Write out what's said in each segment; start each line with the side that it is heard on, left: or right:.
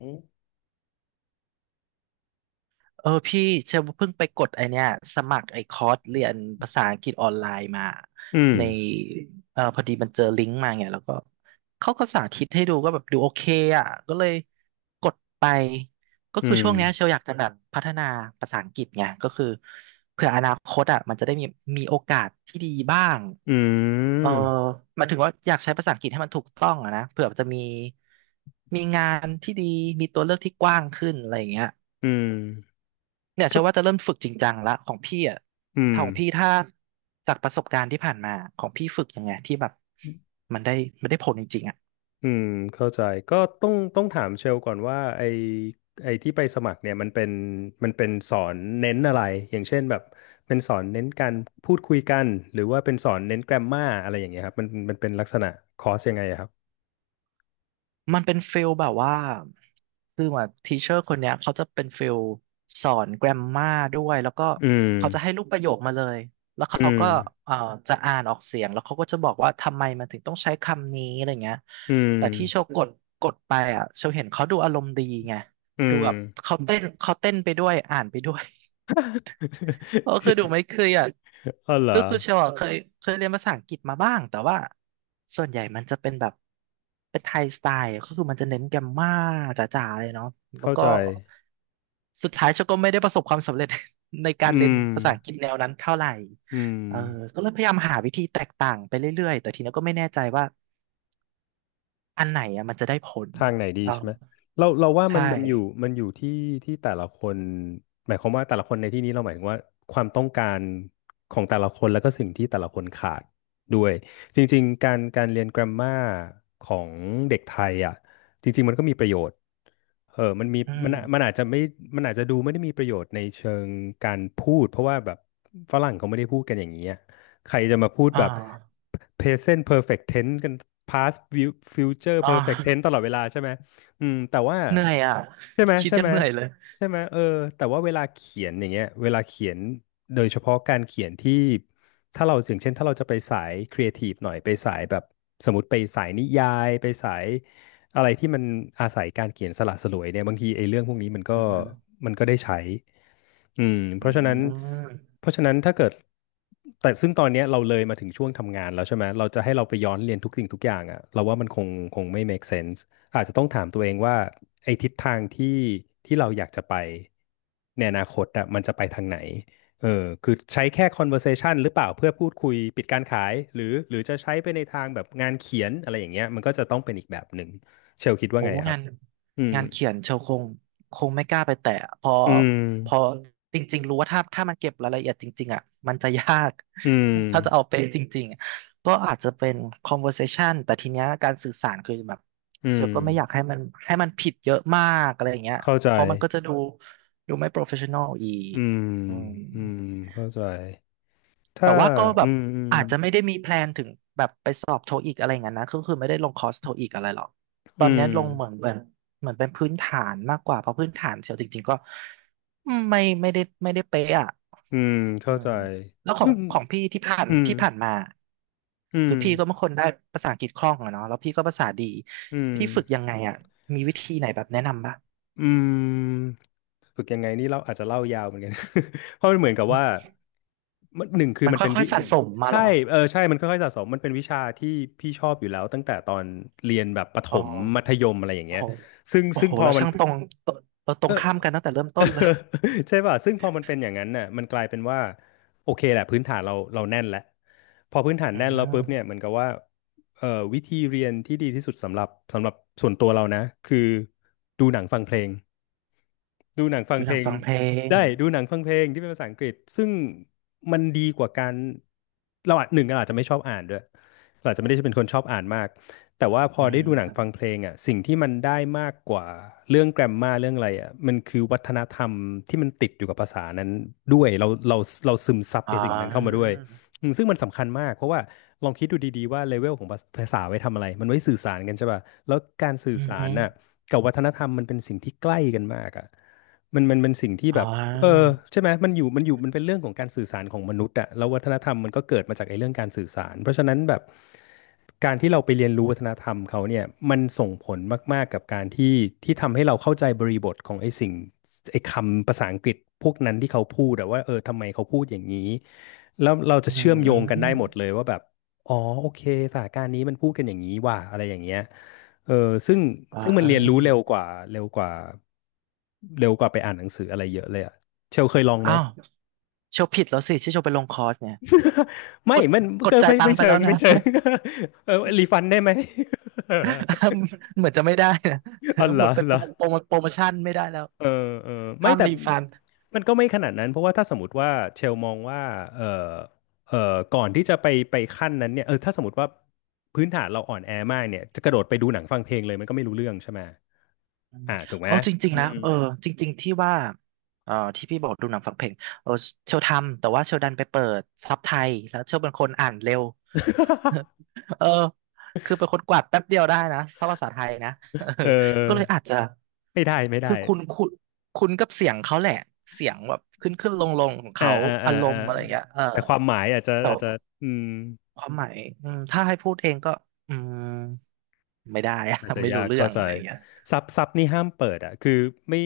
left: อืม
right: เออพี่เชลเพิ่งไปกดไอเนี้ยสมัครไอคอร์สเรียนภาษาอังกฤษออนไลน์มา
left: อืม
right: ในพอดีมันเจอลิงก์มาไงแล้วก็เขาก็สาธิตให้ดูก็แบบดูโอเคอ่ะก็เลยกดไปก็
left: อื
right: คือ
left: ม
right: ช่วงเนี้ยเชลอยากจะแบบพัฒนาภาษาอังกฤษไงก็คือเผื่ออนาคตอ่ะมันจะได้มีโอกาสที่ดีบ้าง
left: อื
right: เออ
left: ม
right: หมายถึงว่าอยากใช้ภาษาอังกฤษให้มันถูกต้องอะนะเผื่อจะมีงานที่ดีมีตัวเลือกที่กว้างขึ้นอะไรอย่างเงี้ย
left: อืม
right: เนี่ยเชื่อว่าจะเริ่มฝึกจริงจังละของพี่อ่ะถ้าของพี่ถ้าจากประสบการณ์ที่ผ่านมาของพี่ฝึกยังไงที่แบบมันได้ได้ผลจริงๆอ่ะ
left: อืมเข้าใจ ก็ต้องถามเชลก่อนว่าไอที่ไปสมัครเนี่ยมันเป็นสอนเน้นอะไรอย่างเช่นแบบเป็นสอนเน้นการพูดคุยกันหรือว่าเป็นสอนเน้นแกรมมาอะไรอย่างเงี้ยครับมันเป็นลักษณะคอร์สยังไงอะครับ
right: มันเป็นฟิลแบบว่าคือว่าทีเชอร์คนเนี้ยเขาจะเป็นฟิลสอนแกรมมาด้วยแล้วก็
left: อื
right: เขาจะให้
left: ม
right: รูปประโยคมาเลยแล้ว
left: อื
right: เขา
left: ม
right: ก็เอ่อจะอ่านออกเสียงแล้วเขาก็จะบอกว่าทำไมมันถึงต้องใช้คำนี้อะไรเงี้ย
left: อืม
right: แต่ที่โชว์กดไปอ่ะโชว์เห็นเขาดูอารมณ์ดีไง
left: อื
right: ดู
left: ม
right: แบบเขาเต้นไปด้วยอ่านไปด้วย เพราะคือดู ไม่เครียด
left: อ๋อเหรอ
right: ก็คือเชลเอะเคยเรียนภาษาอังกฤษมาบ้างแต่ว่าส่วนใหญ่มันจะเป็นแบบเป็นไทยสไตล์ก็คือมันจะเน้นแกรมม่าจ๋าๆเลยเนาะแล้ว
left: เข้า
right: ก็
left: ใจ
right: สุดท้ายเชลก็ไม่ได้ประสบความสำเร็จ ใน
left: อื
right: การเรียน
left: ม
right: ภาษาอังกฤษแนวนั้นเท่าไหร่
left: อื
right: เออ
left: ม
right: ก็เลยพยายามหาวิธีแตกต่างไปเรื่อยๆแต่ทีนี้ก็ไม่แน่ใจว่าอันไหนอะมันจะได้ผล
left: ทางไหนดี
right: เออ
left: ใช่ไหมเราว่ามั
right: ใช่
left: นมันอยู่มันอยู่ที่ที่แต่ละคนหมายความว่าแต่ละคนในที่นี้เราหมายถึงว่าความต้องการของแต่ละคนแล้วก็สิ่งที่แต่ละคนขาดด้วยจริงๆการเรียนกร มมาของเด็กไทยอ่ะจริงๆมันก็มีประโยชน์เออมันมี
right: อื
left: มัน
right: ม
left: อะมันอาจจะไม่มันอาจจะดูไม่ได้มีประโยชน์ในเชิงการพูดเพราะว่าแบบฝรั่งเขาไม่ได้พูดกันอย่างนี้อะ ใครจะมาพูด
right: อ่
left: แบบ
right: า
left: present perfect tense กัน future
right: อ่า
left: perfect tense ตลอดเวลาใช่ไหมอืมแต่ว่า
right: เหนื่อยอ่ะ
left: ใช่ไหม
right: คิด
left: ใช่
right: ยั
left: ไห
right: ง
left: ม
right: เหนื่อยเลย
left: ใช่ไหมเออแต่ว่าเวลาเขียนอย่างเงี้ยเวลาเขียนโดยเฉพาะการเขียนที่ถ้าเราอย่างเช่นถ้าเราจะไปสายครีเอทีฟหน่อยไปสายแบบสมมติไปสายนิยายไปสาย อะไรที่มันอาศัยการเขียนสละสลวยเนี่ยบางทีไอ้เรื่องพวกนี้มันก็
right: อืม
left: มันก็ได้ใช้อืมเพ
right: อื
left: ราะฉะนั้น
right: ม
left: เพราะฉะนั้นถ้าเกิดแต่ซึ่งตอนเนี้ยเราเลยมาถึงช่วงทำงานแล้วใช่ไหม เราจะให้เราไปย้อนเรียนทุกสิ่งทุกอย่างอ่ะเราว่ามันคงคงไม่ make sense อาจจะต้องถามตัวเองว่าไอ้ทิศทางที่ที่เราอยากจะไปในอนาคตอ่ะมันจะไปทางไหนเออคือใช้แค่ conversation หรือเปล่าเพื่อพูดคุยปิดการขายหรือหรือจะใช้ไปในทางแบบงานเขียนอะไรอย่างเงี้ยมันก็จะต้องเป็นอีกแบบหนึ่ง เชลคิดว่า
right: โอ้
left: ไงครั
right: งา
left: บ
right: น
left: อืม
right: เขียนเชลคงไม่กล้าไปแตะเพอ
left: อืม
right: เพอจริงๆรู้ว่าถ้ามันเก็บรายละเอียดจริงๆอ่ะมันจะยาก
left: อืม
right: ถ้าจะเอาเป๊ะจริงๆอะก็อาจจะเป็น conversation แต่ทีเนี้ยการสื่อสารคือแบบ
left: อื
right: เช
left: ม
right: ลก็ไม่อยากให้มันผิดเยอะมากอะไรอย่างเงี้ย
left: เข้าใจ
right: เพราะมันก็จะดูไม่ professional อีก
left: อืม
right: อืม
left: อืมเข้าใจ
right: แต่
left: ถ้า
right: ว่าก็แบ
left: อื
right: บ
left: มอืม
right: อาจจะไม่ได้มีแพลนถึงแบบไปสอบโทอีกอะไรอย่างนั้นนะก็คือไม่ได้ลงคอร์สโทอีกอะไรหรอกต
left: อื
right: อนนี้
left: ม
right: ลงเหมือนเป็นพื้นฐานมากกว่าเพราะพื้นฐานเชียวจริงๆก็ไม่ได้เป๊ะอ่ะ
left: อืม
right: อื
left: เข้าใจ
right: มแล้วขอ
left: ซึ่
right: ง
left: ง
right: พี่ที่ผ่าน
left: อืม
right: มา
left: อืม
right: คือพี่ก็เป็นคนได้ภาษาอังกฤษคล่องอะเนาะแล้วพี่ก็ภาษาดี
left: อืม
right: พี่ฝึกยังไงอ่ะมีวิธีไหนแบบแนะนำป่ะ
left: อืมฝึกยังไงนี่เราอาจจะเล่ายาวเหมือนกัน เพราะมันเหมือนกับ
right: อืม
left: ว่ามันหนึ่งคือ
right: มัน
left: มันเป็น
right: ค่อยๆสะสมมาเห
left: ใช่
right: รอ
left: เออใช่มันค่อยๆสะสมมันเป็นวิชาที่พี่ชอบอยู่แล้วตั้งแต่ตอนเรียนแบบประถ
right: อ๋อ
left: มมัธยมอะไรอย่าง
right: โอ้
left: เงี้ย
right: โห
left: ซึ่ง
right: โอ้
left: ซึ่ง
right: โห
left: พอ
right: เรา
left: มัน
right: ช่างตรงตเราตรงข้ามกันตั้งแต่เริ่มต้นเลย
left: ใช่ป่ะ ซึ่งพอมันเป็นอย่างนั้นน่ะมันกลายเป็นว่าโอเคแหละพื้นฐานเราแน่นแล้วพอพื้นฐาน
right: อื
left: แน่นแล้วปุ๊บเนี่ย
right: ม
left: เหมือนกับว่าเอ่อวิธีเรียนที่ดีที่สุดสำหรับสำหรับส่วนตัวเรานะคือดูหนังฟังเพลง ดูหนังฟัง
right: ดู
left: เพ
right: หนั
left: ล
right: ง
left: ง
right: ฟังเพลง
left: ได้ดูหนังฟังเพลงที่เป็นภาษาอังกฤษซึ่งมันดีกว่าการเราอาจหนึ่งเราอาจจะไม่ชอบอ่านด้วยเราอาจจะไม่ได้เป็นคนชอบอ่านมากแต่ว่าพอ
right: อื
left: ได้
right: ม
left: ดูหนังฟังเพลงอ่ะสิ่งที่มันได้มากกว่าเรื่องแกรมมาเรื่องอะไรอ่ะมันคือวัฒนธรรมที่มันติดอยู่กับภาษานั้นด้วยเราซึมซับ
right: อ๋
left: ไอ้
right: อ
left: สิ่งนั้นเข้ามาด้วยอืมซึ่งมันสำคัญมากเพราะว่าลองคิดดูดีๆว่าเลเวลของภาษาไว้ทำอะไรมันไว้สื่อสารกันใช่ป่ะแล้วการสื่อ
right: อืม
left: สา
right: ฮึ
left: รน่ะกับวัฒนธรรมมันเป็นสิ่งที่ใกล้กันมากอ่ะ มันเป็นสิ่งที่
right: อ๋
left: แบบเออ
right: อ
left: ใช่ไหมมันอยู่มันเป็นเรื่องของการสื่อสารของมนุษย์อะแล้ววัฒนธรรมมันก็เกิดมาจากไอ้เรื่องการสื่อสารเพราะฉะนั้นแบบการที่เราไปเรียนรู้วัฒนธรรมเขาเนี่ยมันส่งผลมากๆกับการที่ที่ทำให้เราเข้าใจบริบทของไอ้สิ่งไอ้คำภาษาอังกฤษพวกนั้นที่เขาพูดอะว่าเออทำไมเขาพูดอย่างนี้แล้วเราจะ
right: อื
left: เชื่อมโยง
right: ม
left: กันได้หมด
right: อ
left: เลยว่าแบบอ๋อโอเคสถานการณ์นี้มันพูดกันอย่างนี้ว่ะอะไรอย่างเงี้ย เออซึ่ง
right: ๋
left: ซึ่งมันเรียนรู้เร็
right: อ
left: วกว่าเร็วกว่าเร็วกว่าไปอ่านหนังสืออะไรเยอะเลยอะเชลเคยลองไหม
right: อ้าวโชว์ผิดแล้วสิที่โชว์ไปลงคอร์สเนี่ย ก
left: ไม่
right: ด
left: มันก็
right: จ่ายตังค์ไปแล้วนะ
left: ไม่เชิง เออรีฟันได้ไหม
right: เหมือนจะไม่ได้นะ
left: อ๋อเห ร
right: หม
left: อ
right: ดไป
left: เหรอ
right: โปรโมชั่นไม่ได้แล้ว
left: เออเออไม่
right: ห้าม
left: แต่
right: รีฟัน
left: มันก็ไม่ขนาดนั้นเพราะว่าถ้าสมมติว่าเชลมองว่าเออเออก่อนที่จะไปขั้นนั้นเนี่ยถ้าสมมติว่าพื้นฐานเราอ่อนแอมากเนี่ยจะกระโดดไปดูหนังฟังเพลงเลยมันก็ไม่รู้เรื่องใช่ไหม
right: อืม
left: อ่าถูกไหม
right: เอาจริง
left: อื
right: ๆนะ
left: ม
right: เออจริงๆที่ว่าเออที่พี่บอกดูหนังฟังเพลงเออเชลทำแต่ว่าเชลดันไปเปิดซับไทยแล้วเชลเป็นคนอ่านเร็ว เออคือเป็นคนกวาดแป๊บเดียวได้นะถ้าภาษาไทยนะ เออ
left: เออ
right: ก็เลยอาจจะ
left: ไม่ได้
right: คือคุณกับเสียงเขาแหละเสียงแบบขึ้นขึ้นลงลงของ
left: อ่า
right: เขา
left: อ่าอ่า
right: อาร
left: อ่า
right: มณ์อะไรอย่างเงี้ยเออ
left: แต่ความหมายอาจจะ
right: แต่
left: อาจจะอืม
right: ความหมายอืมถ้าให้พูดเองก็อืมไม่ได้อะ
left: อาจ จะ
right: ไม่
left: ยา
right: รู้
left: ก
right: เรื่อ
left: เข้า
right: ง
left: ใจ
right: อะไรอย่างเงี้ย
left: ซับนี่ห้ามเปิดอ่ะคือไม่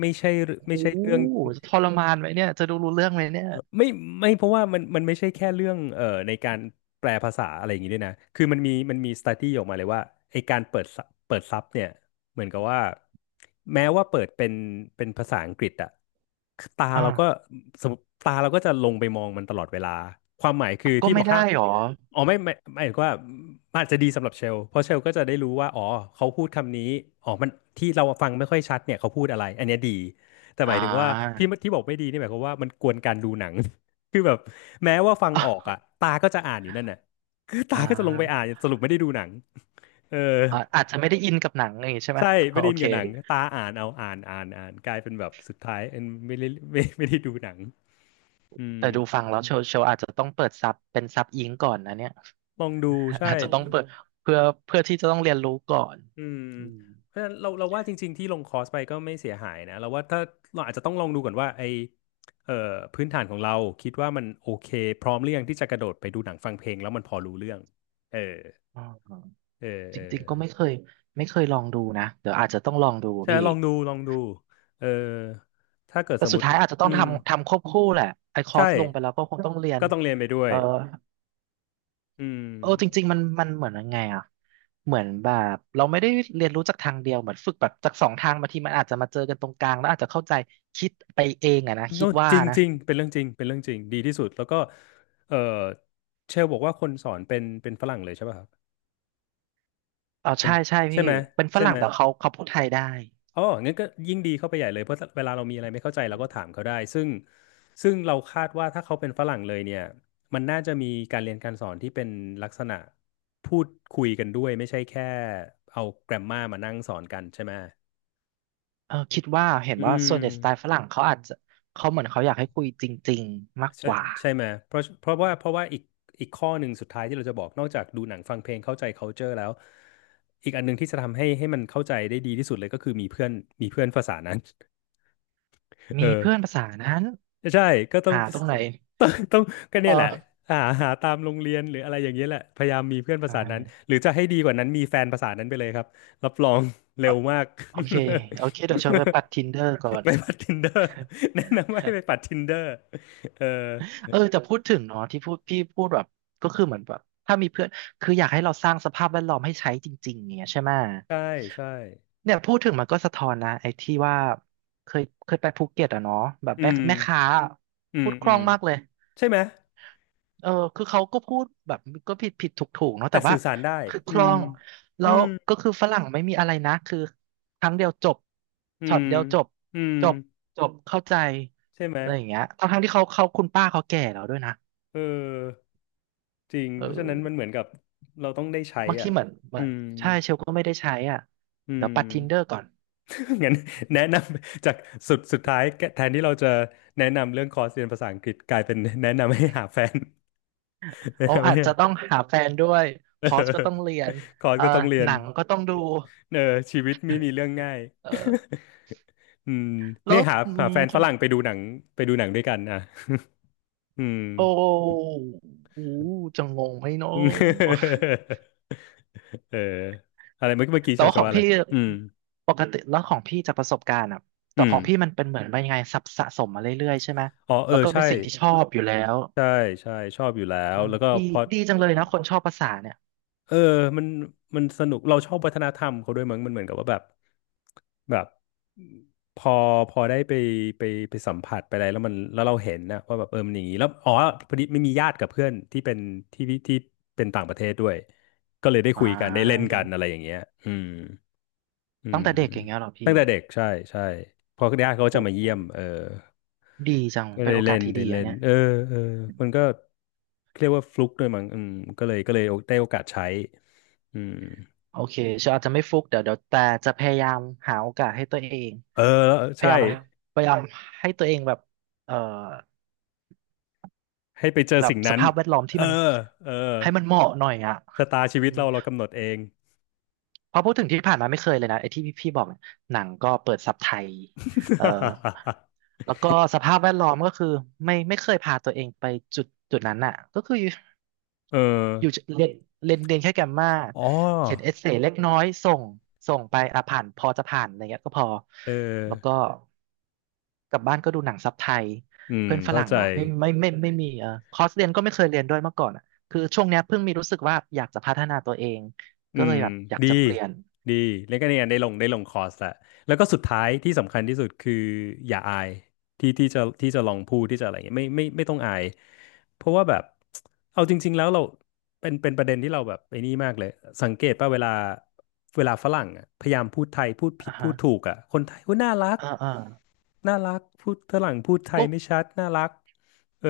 left: ไม่ใช่ไม่
right: โอ้
left: ใช่เรื่อง
right: ทรมานไหมเนี่ยจะดูรู้เรื่องไหมเนี่ย
left: ไม่ไม่เพราะว่ามันไม่ใช่แค่เรื่องในการแปลภาษาอะไรอย่างนี้ด้วยนะคือมันมี study ออกมาเลยว่าไอการเปิดซับเนี่ยเหมือนกับว่าแม้ว่าเปิดเป็นภาษาอังกฤษอะตาเราก็
right: อ่า
left: สมมติตาเราก็จะลงไปมองมันตลอดเวลาความหมายคือ
right: ก็
left: ที่บ
right: ไม่
left: อก
right: ได้
left: ห้าม
right: หรอ
left: อ๋อไม่ไม่หมายถึงว่ามันอาจจะดีสำหรับเชลเพราะเชลก็จะได้รู้ว่าอ๋อเขาพูดคำนี้อ๋อมันที่เราฟังไม่ค่อยชัดเนี่ยเขาพูดอะไรอันเนี้ยดี แต่ห
right: อ่
left: มายถึงว่า
right: า
left: ที่บอกไม่ดีนี่หมายความว่ามันกวนการดูหนัง คือแบบแม้ว่าฟังออกอ่ะ
right: อ่า
left: ตาก็จะอ่านอยู่นั่นน่ะคือตา
right: อ่
left: ก็จะลงไปอ่าน
right: า
left: สรุปไม่ได้ดูหนังเออ
right: อ่าอาจจะไม่ได้อินกับหนังอย่างงี้ใช่ไหม
left: ใช่ไม่ได้
right: โอ
left: อิน
right: เค
left: กับหนังตาอ่านเอาอ่านอ่านอ่านกลายเป็นแบบสุดท้ายเอ็นไม่ได้ไม่ได้ดูหนังอืม
right: แต่ดูฟังแล้วโชว์อาจจะต้องเปิดซับเป็นซับอิงก่อนนะเนี่ย
left: ลองดู ใช่
right: อาจจะต้องเปิดเพื่อที่จะต้องเรียนรู้ก่อน
left: อืม
right: อืม
left: เพราะฉะนั้นเราว่าจริงๆที่ลงคอร์สไปก็ไม่เสียหายนะเราว่าถ้าเราอาจจะต้องลองดูก่อนว่าไอเอ่อพื้นฐานของเราคิดว่ามันโอเคพร้อมหรือยังที่จะกระโดดไปดูหนังฟังเพลงแล้วมันพอรู้เรื่องเออ
right: อ่า
left: เออ
right: จ
left: เออ
right: ริงๆก็ไม่เคยลองดูนะเดี๋ยวอาจจะต้องลองดู
left: ใช่
right: พี่
left: ลองดูลองดูเออถ้าเกิด
right: แต่
left: สมม
right: สุด
left: ติ
right: ท้ายอาจจะต้อ
left: อื
right: ง
left: ม
right: ทำควบคู่แหละไอคอ
left: ใช่
right: ร์สลงไปแล้วก็คงต้องเรียน
left: ก็ต้องเรียนไปด้วย
right: เอ่อ
left: อืม
right: จริงๆมันเหมือนยังไงอ่ะเหมือนแบบเราไม่ได้เรียนรู้จากทางเดียวเหมือนฝึกแบบจากสองทางบางทีมันอาจจะมาเจอกันตรงกลางแล้วอาจจะเข้าใจคิดไปเองอะนะคิ
left: โน่
right: ดว่า
left: จริง
right: นะ
left: จริงเป็นเรื่องจริงเป็นเรื่องจริงดีที่สุดแล้วก็เออเชลบอกว่าคนสอนเป็นฝรั่งเลยใช่ป่ะครับ
right: เอา
left: เป็น
right: ใช่ใช่
left: ใช่
right: พี่
left: ไหม
right: เป็นฝ
left: ใช่
right: รั่
left: ไห
right: ง
left: ม
right: แต่เขาพูดไทยได้
left: อ๋องั้นก็ยิ่งดีเข้าไปใหญ่เลยเพราะเวลาเรามีอะไรไม่เข้าใจ
right: อื
left: เราก็
right: ม
left: ถามเขาได้ซึ่งเราคาดว่าถ้าเขาเป็นฝรั่งเลยเนี่ยมันน่าจะมีการเรียนการสอนที่เป็นลักษณะพูดคุยกันด้วยไม่ใช่แค่เอาแกรมมามานั่งสอนกันใช่ไหม
right: เออคิดว่าเห็น
left: อื
right: ว่าส่
left: ม
right: วนใหญ่สไตล์ฝรั่งเขาอาจจะเขาเหมือนเขาอยากให้คุยจริงๆมาก
left: ใช่
right: กว่า
left: ใช่ไหมเพราะเพราะว่าเพราะว่าอีกข้อหนึ่งสุดท้ายที่เราจะบอกนอกจากดูหนังฟังเพลงเข้าใจ culture แล้วอีกอันหนึ่งที่จะทำให้มันเข้าใจได้ดีที่สุดเลยก็คือมีเพื่อนมีเพื่อนภาษานั้น เอ
right: มี
left: อ
right: เพื่อนภาษานั้น
left: ใช่ก็ต้อง
right: หาตรงไหน
left: ต้องก็
right: เ
left: เนี่ยแหละ
right: ออ
left: หาหาตามโรงเรียนหรืออะไรอย่างเงี้ยแหละพยายามมีเพื่อนภา
right: ใช่
left: ษานั้นหรือจะให้ดีกว่านั้นมีแฟนภาษานั้นไปเลยครับรับรองเร็
right: เออ
left: วมาก
right: โอเคเดี๋ยวเชิญไปปัดทินเดอร์ก่อ น
left: ไปปัด Tinder แนะนำให้ไปปัด Tinder เออ
right: เออแต่พูดถึงเนาะที่พูดพี่พูดแบบก็คือเหมือนแบบถ้ามีเพื่อนคืออยากให้เราสร้างสภาพแวดล้อมให้ใช้จริงๆเนี่ยใช่ไหม
left: ใช่ใช่
right: เนี่ยพูดถึงมันก็สะท้อนนะไอ้ที่ว่าเคยไปภูเก็ตอะเนาะแบบ
left: อื
right: แม่
left: ม
right: แม่ค้า
left: อื
right: พู
left: ม
right: ดค
left: อื
right: ล่อ
left: ม
right: งมากเลย
left: ใช่ไหม
right: เออคือเขาก็พูดแบบก็ผิดผิดถูกถูกเนาะ
left: แต่
right: แต่ว่า
left: สื่อสารได้
right: คือค
left: อื
right: ล่อ
left: ม
right: งแล้
left: อื
right: ว
left: ม
right: ก็คือฝรั่งไม่มีอะไรนะคือครั้งเดียวจบ
left: อื
right: ช็อต
left: ม
right: เดียวจบ
left: อืม
right: จบจบเข้าใจ
left: ใช่ไหม
right: อะไรอย่างเงี้ยทั้งที่เขาคุณป้าเขาแก่แล้วด้วยนะ
left: เออจริง
right: เอ
left: เพราะฉะนั้นมัน
right: อ
left: เหมือนกับเราต้องได้ใช้
right: บางที
left: อ่ะ
right: เหมือน
left: อืม
right: ใช่เชลก็ไม่ได้ใช้อ่ะ
left: อื
right: เดี๋ยว
left: ม
right: ปัด Tinder ก่อน
left: งั้นแนะนำจากสุดท้ายแทนที่เราจะแนะนำเรื่องคอร์สเรียนภาษาอังกฤษกลายเป็นแนะนำให้หาแฟน แนะ
right: โอ้
left: นำ
right: อา
left: ให้
right: จ
left: หา
right: จะ ต้องหาแฟนด้วย
left: เ
right: คอร์สก็ต้อ
left: ออ
right: งเรียน
left: คอร์ส
right: เอ่อ
left: ก็ต้องเรีย
right: ห
left: น
right: นังก็ต้องดู
left: เออชีวิตไม่มีเรื่องง่าย
right: เออ
left: อืม
right: แล้
left: เนี่
right: ว
left: ยหา
right: อื
left: หา
right: ม
left: แฟน
right: ข
left: ฝ
right: อง
left: รั่งไปดูหนังไปดูหนังด้วยกันอ่ะ อืม
right: โอ้โหจะงงไหมเนาะ
left: เอออะไรเมื่อกี้เมื่อ กี้
right: แต่
left: ชาว
right: ว่าข
left: จะ
right: อง
left: ว่าอะไร
right: พี่
left: อืม
right: ปกติแล้วของพี่จากประสบการณ์อ่ะแต่
left: อื
right: ข
left: ม
right: องพี่มันเป็นเหมือนวปนยังไงสะสมมาเรื่อยๆใช่ไหม
left: อ๋อเอ
right: แล้
left: อ
right: วก็เป็
left: ใช่
right: นสิ่งที่ชอบอยู่แล้ว
left: ใช่ใช่ชอบอยู่แล้
right: เอ
left: ว
right: อ
left: แล้วก็
right: ดี
left: พอ
right: ดีจังเลยนะคนชอบภาษาเนี่ย
left: เออมันมันสนุก เราชอบวัฒนธรรมเขาด้วยมั้งมันเหมือนกับว่าแบบแบบพอพอได้ไปไปไปสัมผัสไปอะไรแล้วมันแล้วเราเห็นนะว่าแบบเออมันอย่างนี้แล้วอ๋อพอดีไม่มีญาติกับเพื่อนที่เป็นที่เป็นต่างประเทศด้วยก็เลยได้
right: อ่
left: คุยกันได้เล่น
right: า
left: กันอะไรอย่างเงี้ยอืมอื
right: ตั้ง
left: ม
right: แต่เด็กอย่างเงี้ยเหรอพี่
left: ตั้งแต่เด็กใช่ ใช่เพอญาติเขา
right: โอ้
left: จะมา
right: โห
left: เยี่ยมเออ
right: ดีจัง
left: ก็
right: เป็น
left: ได้
right: โอ
left: เล่
right: กาส
left: น
right: ที่
left: ได้
right: ดี
left: เล่
right: อะ
left: น
right: เนี่ย
left: เออเออมันก็เรียกว่าฟลุกด้วยมั้งอืมก็เลยได้โอกาสใช้อืม
right: โอเคเชลอาจจะไม่ฟุกเดี๋ยวแต่จะพยายามหาโอกาสให้ตัวเอง
left: เออ
right: พ
left: ใช่
right: ยายามครับพยายามให้ตัวเองแบบเอ่อ
left: ให้ไปเจอ
right: แบบ
left: สิ่ง
right: ส
left: นั้น
right: ภาพแวดล้อมที่
left: เอ
right: มัน
left: อเออ
right: ให้มันเหมาะหน่อยอ่ะ
left: ชะตาชีวิ
right: อื
left: ต
right: ม
left: เรากำหนดเอง
right: เพราะพูดถึงที่ผ่านมาไม่เคยเลยนะไอ้ที่พี่บอกเนี่ยหนังก็เปิดซับไทยเอ่อ แล้วก็สภาพแวดล้อมก็คือไม่เคยพาตัวเองไปจุดนั้นอ่ะก็คือ
left: เออ
right: อยู่เรียนเรียนเรียนแค่แกมมา
left: อ๋
right: เขียน
left: อ
right: เอเซเล็กน้อยส่งส่งไปอ่ะผ่านพอจะผ่านอะไรเงี้ยก็พอ
left: เออ
right: แล้วก็กลับบ้านก็ดูหนังซับไทย
left: อืม
right: เพื่อนฝ
left: เข้า
right: รั่ง
left: ใจ
right: เหรอไม่ไมมีเออคอร์สเรียนก็ไม่เคยเรียนด้วยเมื่อก่อนอ่ะคือช่วงเนี้ยเพิ่งมีรู้สึกว่าอยากจะพัฒนาตัวเอง
left: อื
right: ก็เล
left: ม
right: ยแบบอยาก
left: ดี
right: จะเปลี่ยน
left: ดีแล้วก็เนี่ยได้ลงคอร์สละแล้วก็สุดท้ายที่สำคัญที่สุดคืออย่าอายที่จะลองพูดที่จะอะไรเงี้ยไม่ไม่ต้องอายเพราะว่าแบบเอาจริงๆแล้วเราเป็นประเด็นที่เราแบบไอ้นี่มากเลยสังเกตป่ะเวลาฝรั่งอะพยายามพูดไทยพูดผิ
right: อ่า
left: ดพู
right: ฮะ
left: ดถูกอ่ะคนไทยก็น่ารัก
right: อ่าอ่า
left: น่ารักพูดฝรั่งพูดไทย
right: ก็
left: ไม่ชัดน่ารักเออ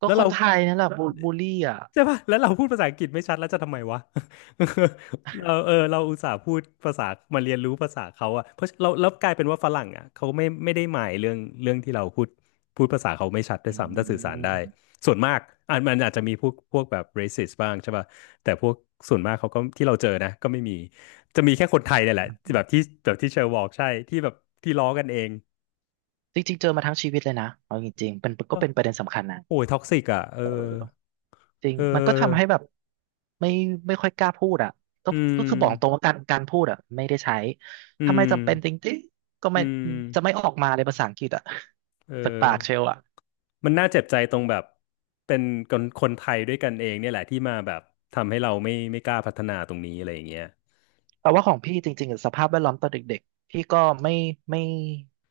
right: ก็
left: แล้ว
right: ค
left: เรา
right: นไทยนั่นแหละบูลลี่อ่ะ
left: ใช่ป่ะแล้วเราพูดภาษาอังกฤษไม่ชัดแล้วจะทำไมวะ เราเออเราอุตส่าห์พูดภาษามาเรียนรู้ภาษาเขาอะเพราะเราแล้วกลายเป็นว่าฝรั่งอะเขาไม่ไม่ได้หมายเรื่องที่เราพูดพูดภาษาเขาไม่ชัดด้ว
right: อื
left: ยซ้ำถ้าสื่อสาร
right: ม
left: ได้ส่วนมากอ่ะมันอาจจะมีพวกแบบ racist บ้างใช่ป่ะแต่พวกส่วนมากเขาก็ที่เราเจอนะก็ไม่มีจะมีแค่คนไทยเนี่ยแหละที่แบบที่เชอร์บอกใช่ที่แบบที่ล้อกันเอง
right: จริงๆเจอมาทั้งชีวิตเลยนะเอาจริงๆเป็นก็
left: อ้าว
right: เป็นประเด็นสำคัญนะ
left: โอ้ยท็อกซิกอะเออ
right: จริง
left: เอ
right: มันก็ทำให้
left: อ
right: แบบไม่ไม่ค่อยกล้าพูดอ่ะก็
left: อื
right: ก็คือบอกตรง
left: ม
right: ว่าการพูดอ่ะไม่ได้ใช้
left: อื
right: ถ้าไม่
left: ม
right: จำเป็นจริงๆก็
left: อื
right: ไม่จะไม่
left: ม
right: ออกมาเลยภาษาอังกฤษอ่ะ
left: เอ
right: จาก
left: อ
right: ปากเชลอ่ะ
left: มันน่าเจ็บใจตรงแบบเป็นคนไทยด้วยกันเองเนี่ยแหละที่มาแบบทำให้เราไม่กล้าพัฒนาตรงนี้อะไรอย่างเงี้ย
right: แต่ว่าของพี่จริงๆอะสภาพแวดล้อมตอนเด็กๆพี่ก็ไม่ไม่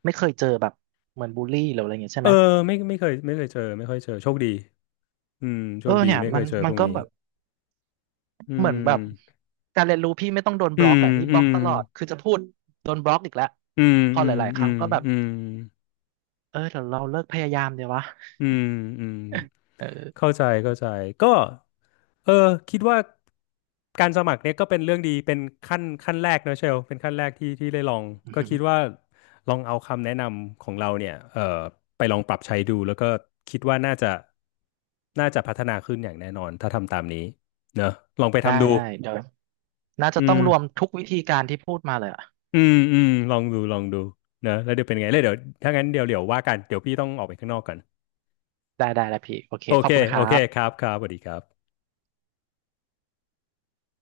right: ไม่เคยเจอแบบเหมือนบูลลี่หรืออะไรเงี้ยใช่
left: เออ
right: ไหม
left: ไม่เคยเจอไม่ค่อยเจอโชคดีอืมโช
right: เอ
left: ค
right: อ
left: ดี
right: เนี่ย
left: ไม่เค
right: มั
left: ย
right: น
left: เจอ
right: มั
left: พ
right: น
left: วก
right: ก็
left: นี้
right: แบบ
left: อื
right: เหมือนแบบ
left: ม
right: การเรียนรู้พี่ไม่ต้องโดน
left: อื
right: บล็อก
left: ม
right: อ่ะนี่
left: อื
right: บล็อก
left: ม
right: ตลอดคือจะพูดโดนบล็อกอีกแล้ว
left: อืม
right: พอ
left: อื
right: ห
left: ม
right: ลายๆครั้งก็แบบ
left: อืม
right: เออเดี๋ยวเราเลิกพยายามเดี๋ยววะ
left: อืมอืม
right: เอ
left: เข้า
right: อ
left: ใจเข้าใจก็เออคิดว่าการสมัครเนี่ยก็เป็นเรื่องดีเป็นขั้นแรกนะเชลเป็นขั้นแรกที่ที่ได้ลองก็คิดว่าลองเอาคำแนะนำของเราเนี่ยเออไปลองปรับใช้ดูแล้วก็คิดว่าน่าจะพัฒนาขึ้นอย่างแน่นอนถ้าทำตามนี้เนอะลองไป
right: ได้
left: ทำดู
right: ได้เดี๋ยวน่าจะ
left: อื
right: ต้องรวม
left: ม
right: ทุกวิธีการที่พูดมาเลยอ่ะ
left: อืมอืมลองดูลองดูเนะแล้วเดี๋ยวเป็นไงแล้วเดี๋ยวถ้างั้นเดี๋ยวว่ากันเดี๋ยวพี่ต้องออกไปข้างนอกก่อน
right: ได้ได้แล้วพี่โอเค
left: โอ
right: ขอ
left: เค
right: บคุณค
left: โอ
right: รั
left: เคค
right: บ
left: รับครับสวัสดีครับ